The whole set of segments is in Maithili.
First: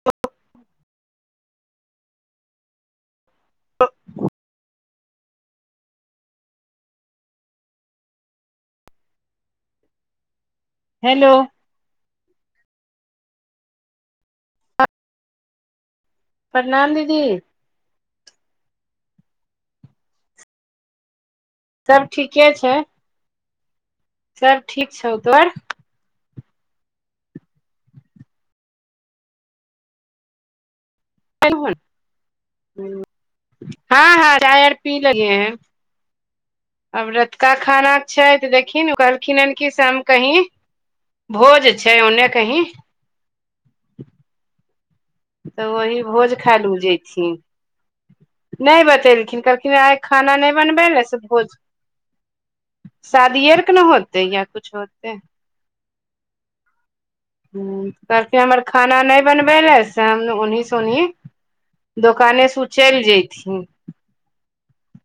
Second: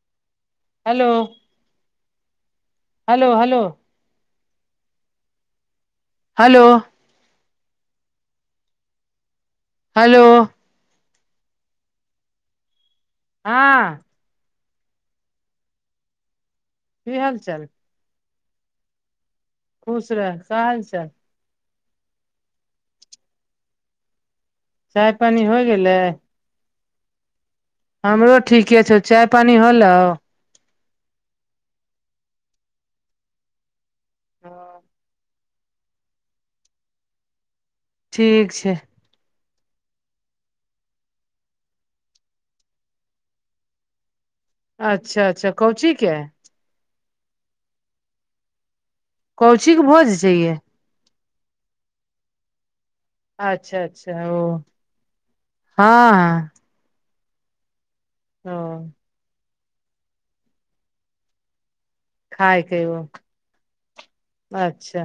[inaudible] Hello hello hello hello hello hello हँ प्रणाम की दीदी हाल चाल खुश रह का हाल चाल सब ठीके छै सब [unintelligible] चाय पानि तोहर होइ गेलै हमरो ठीके छौ चाय पानी होलौ खैलहुन हँ हँ चाय आर पी लेलियै हन अब रतुका खानाके छै तऽ देखहीं न उ कहलखिन हन की से हम कहीं भोज छै ओन्ने कहीं अच्छा अच्छा तऽ कौची वही के भोज खाय ल उ जैथिन नै बतैल कौची कहलखिन के आइ भोज छै खाना नै ये बनबे ले से भोज शादीये आरकें अच्छा न होतै अच्छा ओ या कुछ होतै हँ आ हूंम्म कहलखिन हमर खाना नै बनबै ले से हम ओन्हि से ओन्हि दोकानेसँ खाय उ के ओ चलि जयथिन अच्छा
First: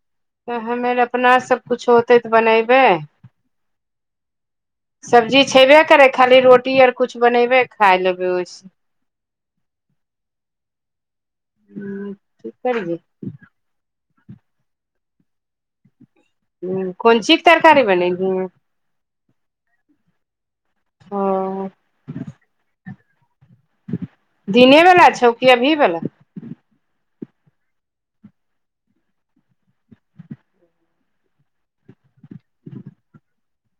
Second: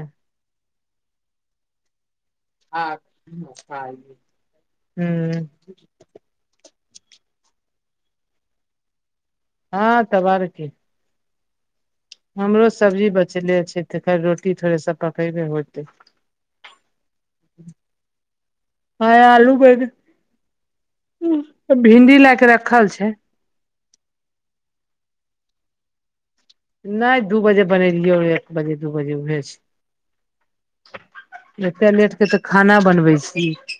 फेर हम्मे आर अपना सब कुछ होत तै तऽ बनैब हँ हँ सब्जी हूंम्म छेबे करै खाली रोटी आर कुछ बनेबै खाय लेबै ओय से हँ तब आरो की [inaudible] हमरो सब्जी बचले छै तइका रोटी थोड़े से पकैबै होयतै हूंम्म कोन चीके तरकारी बनेलहिं आय आलू बैगन ओ उं भिंडी लैके रखल छै दिने बला छौ की अभी बला नै दू बजे बनेलियौ रहै एक बजे दू बजे उहे छै एते लेटके तऽ खाना बनबै छीहीं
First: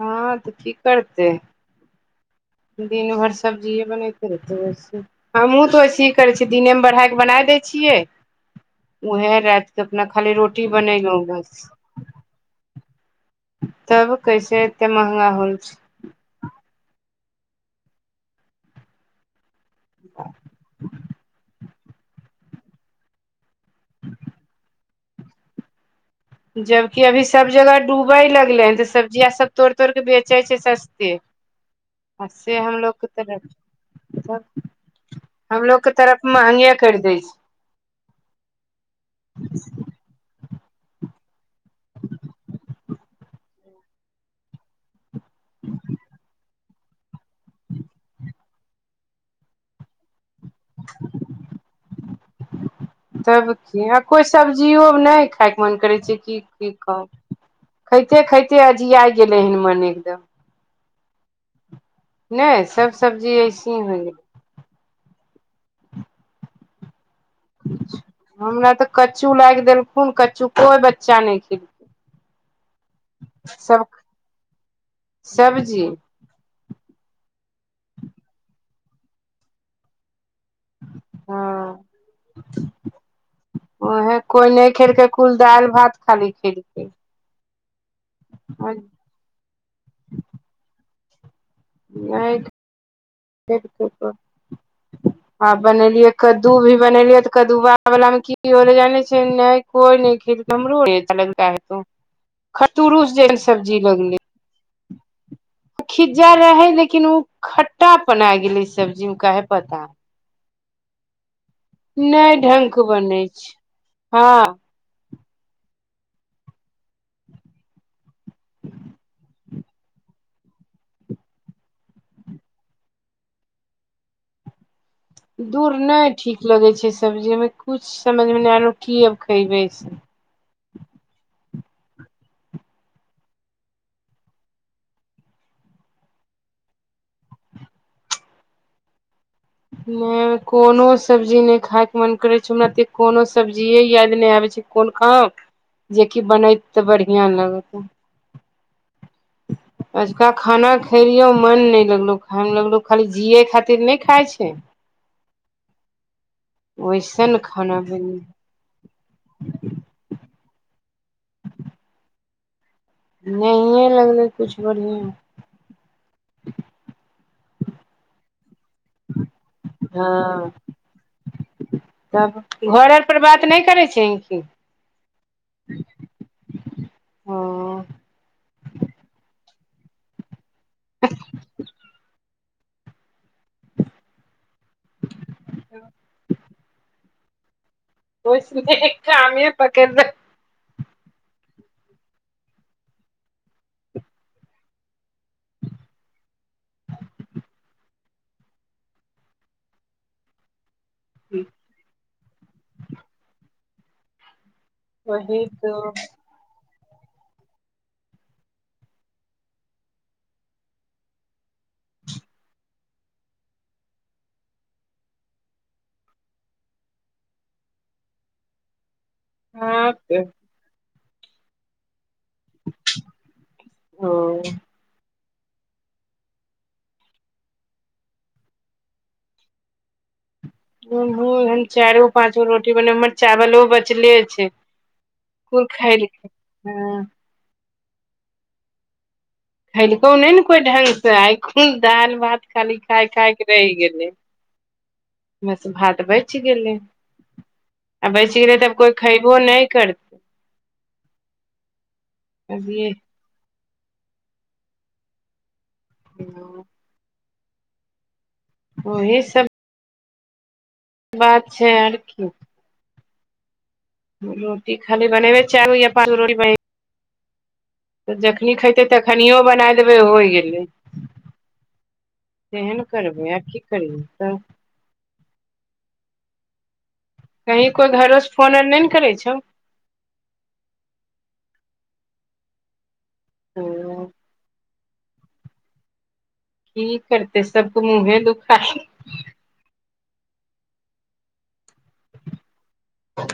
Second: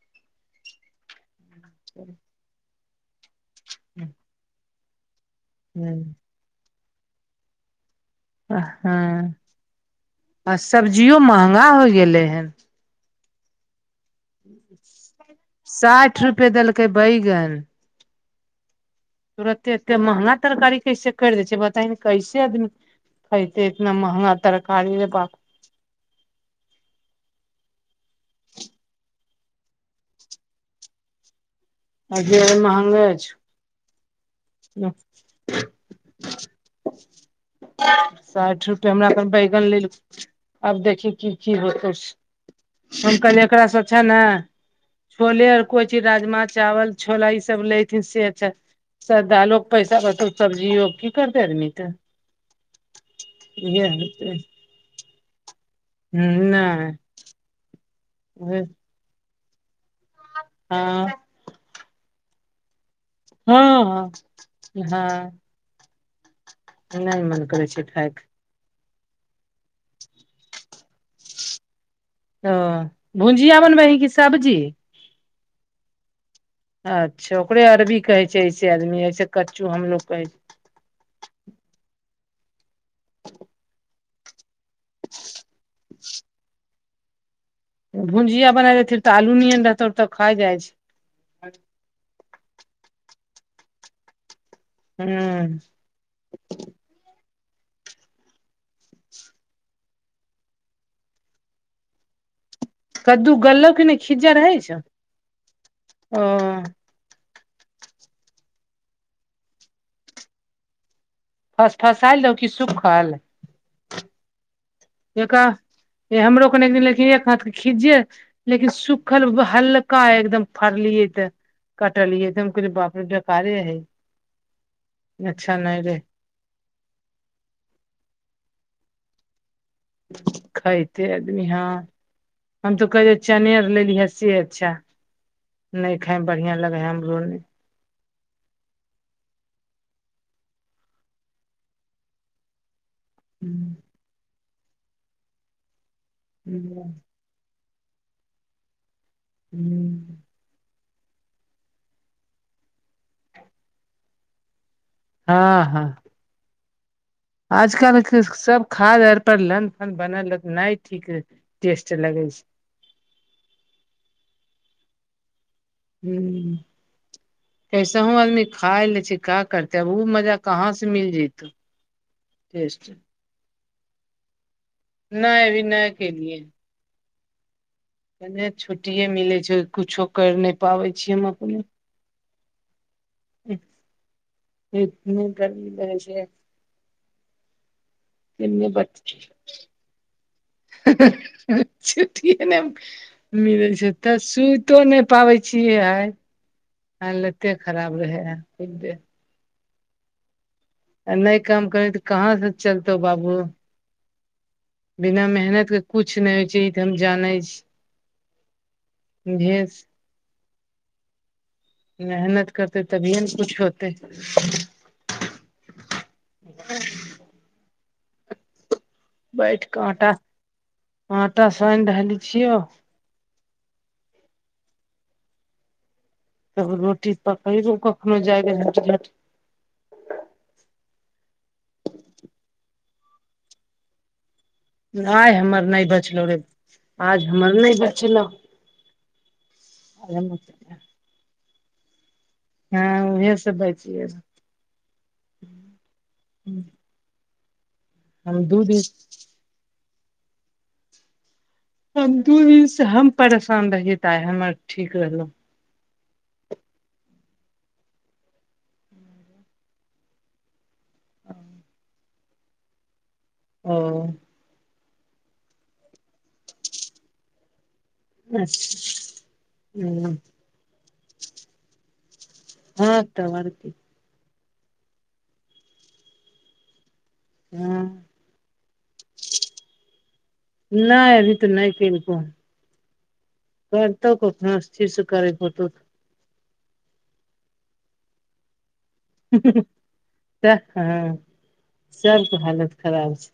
हँ तऽ की करतै [inaudible] दिन भर सब्जिये बनैते रैहतिये से हमहूँ तऽ वैसही करै छी दिनेमे बढ़ाय क बना दै छियै हँ ओहै रातिकऽ अपना खाली आ रोटी सब्जियो बनैलौ बस [unintelligible] तब कैसे एते महँगा होलऽ साठि रुपए देलकै बैगन तुरते एते महंगा तरकारी कैसे करि दै छै बता ने कैसे आदमी - - खइते इतना महंगा तरकारी रे बाप - - जबकि अभी सब जगह डूबय लगले हन तऽ सब्जिया सब तोड़ तोड़ के बेचै छै सस्ते आ जे से महंगे हमलोगके तऽ तब छै हमलोगके तरफ महंगे करि दै छै साठि रुपए हमरा अपन बैगन लेलु आब देखियी की की होतौ से हम कहल एकरा स छै ने छोले आर कोइ चीज राजमा चावल छोला ई सब लेएथिन से अच्छा सधा ल लोकग पैसा बत [unintelligible] सब्जीयो की करतै आदमी तऽ इह जियो नै खाय के मन करै छै की की क नहि खाइते खाइते अजिया गेलैहन मने एकदम हँ नै सब सब्जी हँ ऐसे होइ हँ गेलै हाँ नै मन करै छै खायके हमरा तऽ कच्चू लागि देलखुन कच्चू कोइ बच्चा नै खेल ओ भुजिया सब बनबै है कि सब्जी सब्जी अच्छा ओकरे अरबी कहै छै ऐसे आदमी ऐसे कच्चू हमलोग कहै छै हँ उहे कोइ नै खेलकै कुल दालि भात खाली खेलकै भुजिंया बनाय देथि तऽ आलू नियन रहतौ तऽ खाइ जाइ छै हँ हूँ बनैलियै कद्दू भी बनेलिय तऽ कदुवाला मे की जाने छै ने कोई नै खेलकै नमरू हो य च लगगै तो [unintelligible] खटरुस जे कद्दू गललौ सब्जी कि नहि लगले खिज्जा रहै छौ ओ खिज्जा रहै लेकि किन उ खट्टा पना आए गेले सब्जी मे काहे पता फसफसायल नै रहौ कि ढ़ंक क सुखल बनै छै हँ एक हमरो कने दिन लेकिन एक हाथ खीज्जे लेकिन सुखल हल्का एकदम फड़लियै तऽ कटलियै त हम बापरे बेकारे है दूर नै ठीक लगैत छै सब्जीमे किछु समझमे नै आलो की आब खयबै से खाइते आदमी हँ हम तो कहे चने आर लेलीहे से अच्छा नै खाए मे बढ़िया लगै हाय हमरो नै नै कोनो सब्जी नै खाय के मन करै छौ हमरा ती कोनो सब्जी याद नहि आबै छै कोना खाउ जेकि बनत तऽ बढ़िआ लगत अजका खाना। खलियो मन नहि लगलो खायमे लगलो खाली जियए खातिर नहि खाइ छै। ह, ह ओहिस ने। आज कलके सभ खाद आर पर लन फन बनल नहि ठीक टेस्ट लगे छै। नहिए लगलै किछु बढ़िआ हूँ कैसहु आदमी खा लय छै का करते आब ओ मजा हँ कहा से मिल जतौ तब टेस्ट घर आर पर बात नहि करै छै कि। नहि अभी नहि खेलिय हँ एतने छुट्टिये मिलै छो जो किछो करि नहि पाबै छियो हम अपने [unintelligible] कोइ केने सुनहय हे बच्चे कामे पकड़ [unintelligible] मिलै छै तऽ सुतियो नहि पाबै छियै आइ। हालते खराब रहे कूछ देर आ नहि रखी काम करी तऽ कहा से चलतौ बाबू बिना वही मेहनत के तो कुछ नहि होइ छै। से हम जानै छी भेज मेहनत कऽ तभिए ने कुछ होतै ह बैठ हँ कऽ तऽ आटा सान रहली छियो ओ तब रोटी पकेबो कखनो जाय चार पाच गो रोटी बनेब हमर चावलो बचले छै नहि हमर कुल नहि बचलो खैलकै रे हँ आज हमर नहि बचलो। खेलकौ नहि ने कोई ढंग सँ आ कून दालि भात खाली हँ खाय खाय उहे के से रहि बचिये गेलै बस भात बचि गेलै आ बेचि हम गेलय दू तऽ आब दिन कोइ खयबो नहि करतै दू दिन से अभी हम परेशान रहियै तऽ आइ हमर ठीक रहलहूँ [unintelligible] ओहे सभ। बात छै आर कि ओ। रोटी खाली बनेबै चैर गो या पाँच गो रोटी बनेबई तऽ जखनि खयतै तखनियो बनाय देबै होइ गेलै। कि हँ तब आर की करिबिही त कही हँ कोई घरो से फोन आर नहि ने करै छै। नहि अभी तऽ नहि केलको हैं करतौ कखनो अस्थिर से करै के होतो कि करते सभके मुँहे दुखाय ह ह सभके हालत खराब छै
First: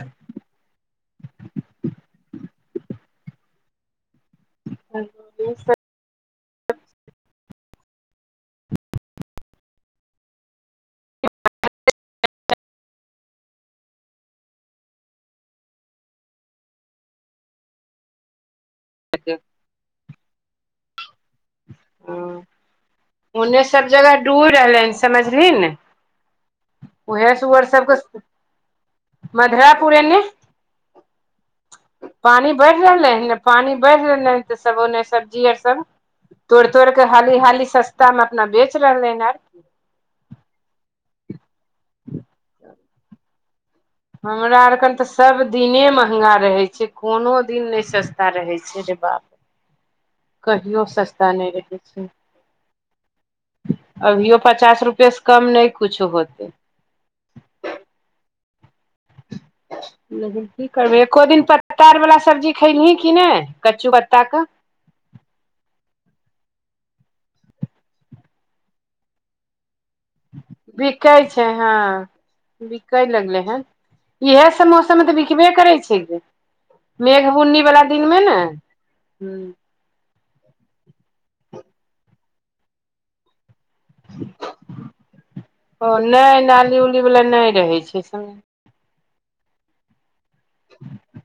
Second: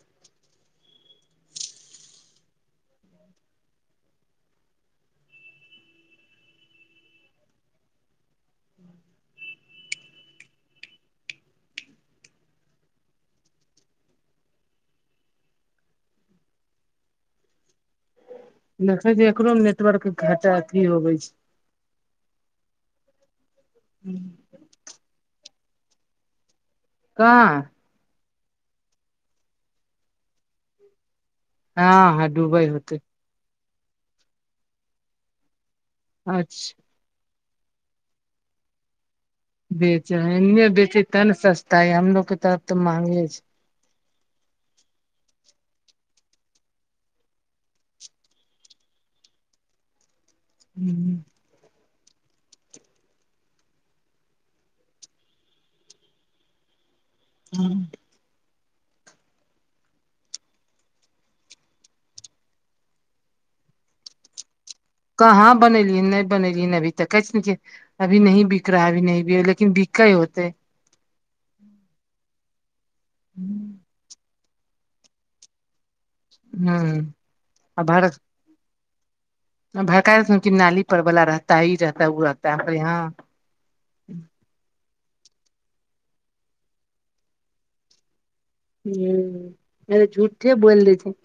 [unintelligible] देखलिए एकरो मे नेटवर्क अथी होबे छै ह [unintelligible] समझलीही ने उहे त ऊ कहाँ आर सभ के मधरापुर एने हँ हँ पानि डूबै बढ़ होतै रहलै हन ने पानी बेढ़ रहलय हन तऽ सभ ओने सब्जी आर सभ तोड़े अच्छा तोड़ के त हाली हाली सस्ता मे अपना बेच रहले हन बेचे है एनिहे देते त ना सस्ता हमलोग के तरफ महंगे छै हमरा आर के त सभ दिने महंगा रहै छै कोनो दिन नहि सस्ता रहै छै रे बाप कहियो छै सस्ता नहि रहै छै अभियो पचास रुपए सँ कम नहि कुछो होतै [unintelligible] कि करबे एको दिन पत्तार बाला सब्जी खयलही कि नहि कच्चू पत्ता के कहाँ बनेलीये नहि बनेलीये ने अभी दखय छी अभी नही बिक रहा लेकिन बिकै होतै बिकै छै ह बिकै लगले हन हूँ इहे समोस सभ तऽ बिकबे करै छै मेघ बुन्नी वाला दिन मे ने ह भरका कि नाली पर वाला रहता ह ई रहता है ओ रहताै हमे यहाँ ओ ने नाली उली वला ने रहै छै ह रे झूठे बोल दै छै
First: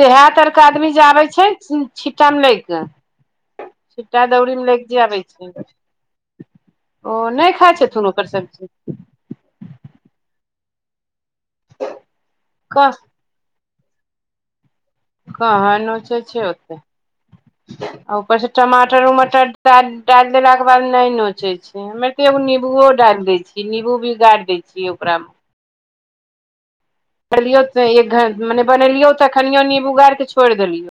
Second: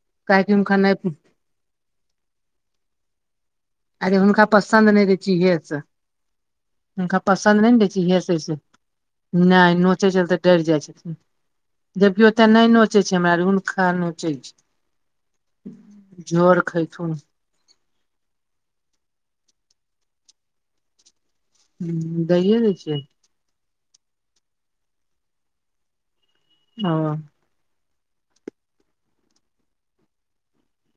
देहात आर के काकम खाना [unintelligible] छिट्टा मे लै अरे छिट्टा हुनका दौरी मे पसन्द लैके नहि दै आबै छै इहे से ओ हुनका नेय पसन्द खाइ नहि दै छै छथुन इहे ओकर से से सब्जि ने नोचे छै तऽ डर जाय छथिन जबकि ओते न कह नोचे छै हमरा रुन खहुँचै छै। कहाँ नोचे छै झोर ओते खैथुन आ ऊपर से टमाटर उमाटर डाल देला के बाद ने नोचे छै, ओते हमे तऽ एगो दैए दै नेबुओ छियै डायल दै छियै निमबू भी गाइर दै छियै ओकरामे ह बनेलियो एक घ मने बनेलियो तऽ खनिये उगरिक के छोड़ि देलियो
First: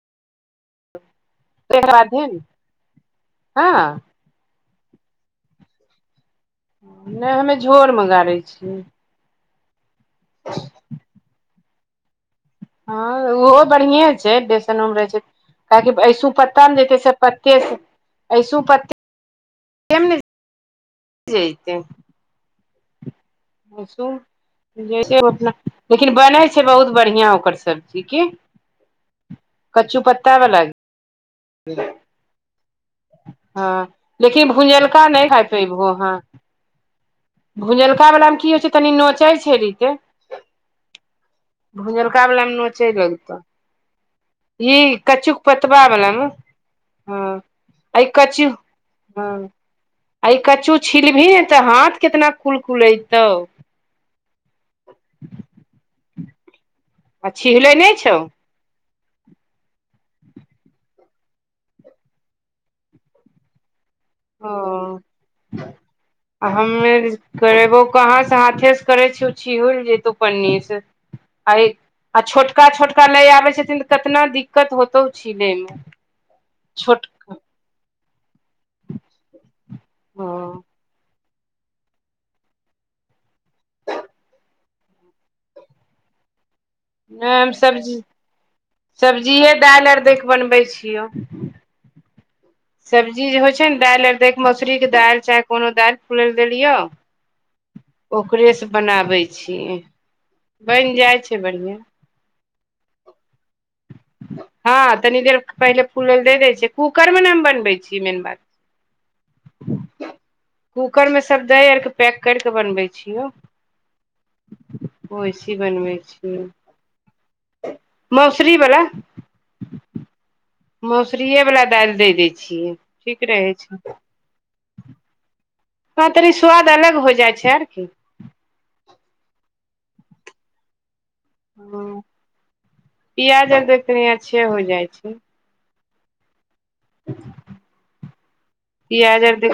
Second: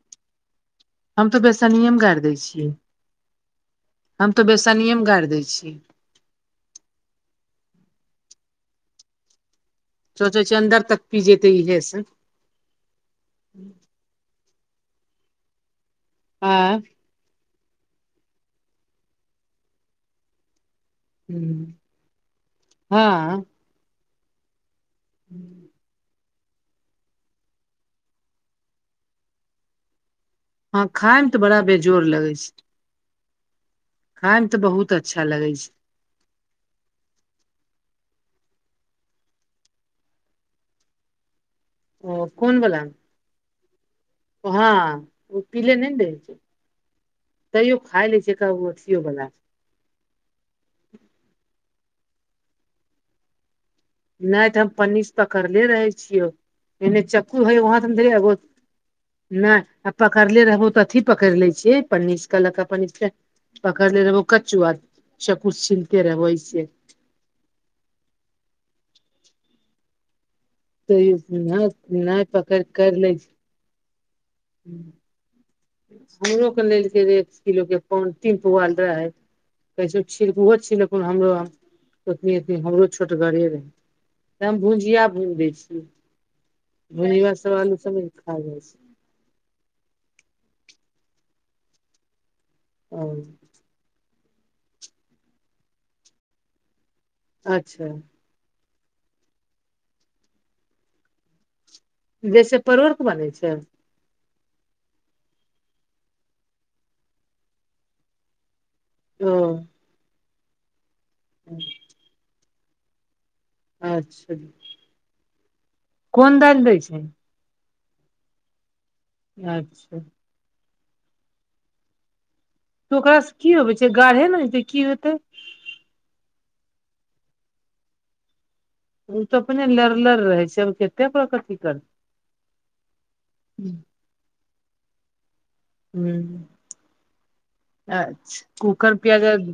हम तऽ बेसनिमे गरि बादे दै ने छियै, हँ हम तऽ बेसनियेमे गरि दै छियै नय हमे झोर मागा लेय छियै। सोचै छिये अन्दर तक पी जेतै इहे से। हँ ओहो बढ़िए छै बेसनोमे रहै छै काहेकि ऐसू पत्तमे आँय जेतै से केस अऐसू प्त [unintelligible] ह जैतै ह मशम जेना लेकिन बनै छै बहुत बढ़िया ओकर सब्जी की कचू पत्ता वाला हाँ खाय मे तऽ बड़ा बेजोर लगै छै। ह खाय मे लेकिन तऽ बहुत भुजलका अच्छा नहि खाय लगै छै पयबहो हँ भुजलका वला मे की होइ छै तनी नोचै छै रीते भुजलका ओ बलामे कोन बला नौचे लगत हँ ओ पीले पतबा नहि दै वाला मे छै हँ तैयो आ ई खाय ले छैक कच्चू ओ छौ हँ भला। आ ई कच्चू छिलबही ने तऽ हाथ कितना कुल कुल ऐतौ नहि तऽ हम पच्चीस पकड़ले रहे छियौ। एने आ चक्कू भइ छिहले वहाँ नहि तधरि छौ आगहुत नहि आ पकड़ले रहबो तऽ अथी पकड़ लै छियै पनीर के लऽ कऽ पनीर पकड़ने रहे वो ओ कच्चुआ चकु छिलते रह वो आ वहिसे हमे करेबो कहाँ से हाथे से करे छै छिहुल जेतौ पन्नीस नहि पकड़ छोटका कर छोका लै नहि आबै छथिन कतना दिक्कत होतौ छिलई मे। हमरो लेल छै र छोटका किलोके कोन तीन पौआल रह है कैसो छक ओहो हँ छिलक हमरो ओतनी ओतनी हमरो छोट गाड़िय रहे त हम भुजिया भुज दै छीयै भुजिया नहि हम सभ आलू सब्जी सभ खा जाइ छै सब्जिए दाइल आर देख कऽ बनबै छियौ। ओ सब्जी जे होइ छै ने दालि अर दैके मोसरी के दालि चाहे कोनो दालि फुलय लए देलियौ अच्छा। ओकरेसँ बनाबै छियै बनि जाइ छै बढ़िआ जैसे परोर के बनै छै। हँ तनी देर पहिले फूलेल दे देय छै कूकर मे ने बै छी मेन बात। ह कुकरमे सभ दै आरके पैक केर कऽ बनबै छियौ अच्छा असेए बन्बे छै कोन दालि दै छै। मौसरी वला। अच्छा। मसुरीए बला दालि दऽ दै छियै। तऽ ठीक ओकरासँ कि रहै होइ छै गाढ़े ने होतै कि होतै हँ, तनी स्वाद अलग हो जाइ छै, आओर कि ओ तऽ अपने लरलर रहे छै और कते करबै हँ, पिआज़ आर सँ तऽ कनि अच्छे हो जाइ छै हँ अच्छा कुकर पिआज़ प्याज आर दे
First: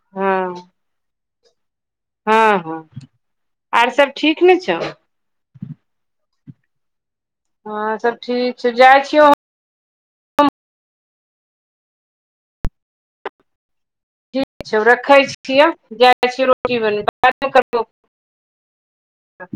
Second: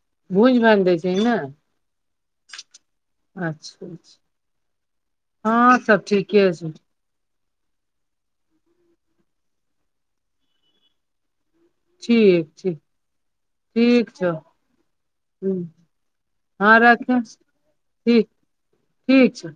हँ भूज भाइज दै छै ने हँ हँ अच्छा आओर सभ अच्छा ठीक नऽ छौ हँ सभ ठीके छै हँं सभ ठीक छै जाइ छियौहम ठीक ठीक ठीक छौ ठीक छै रखै छिओ जाइ छी हँ रोटी बनबै राखे लेलऽ बाद मे करबोउ फोन। ठीक, ठीक छै।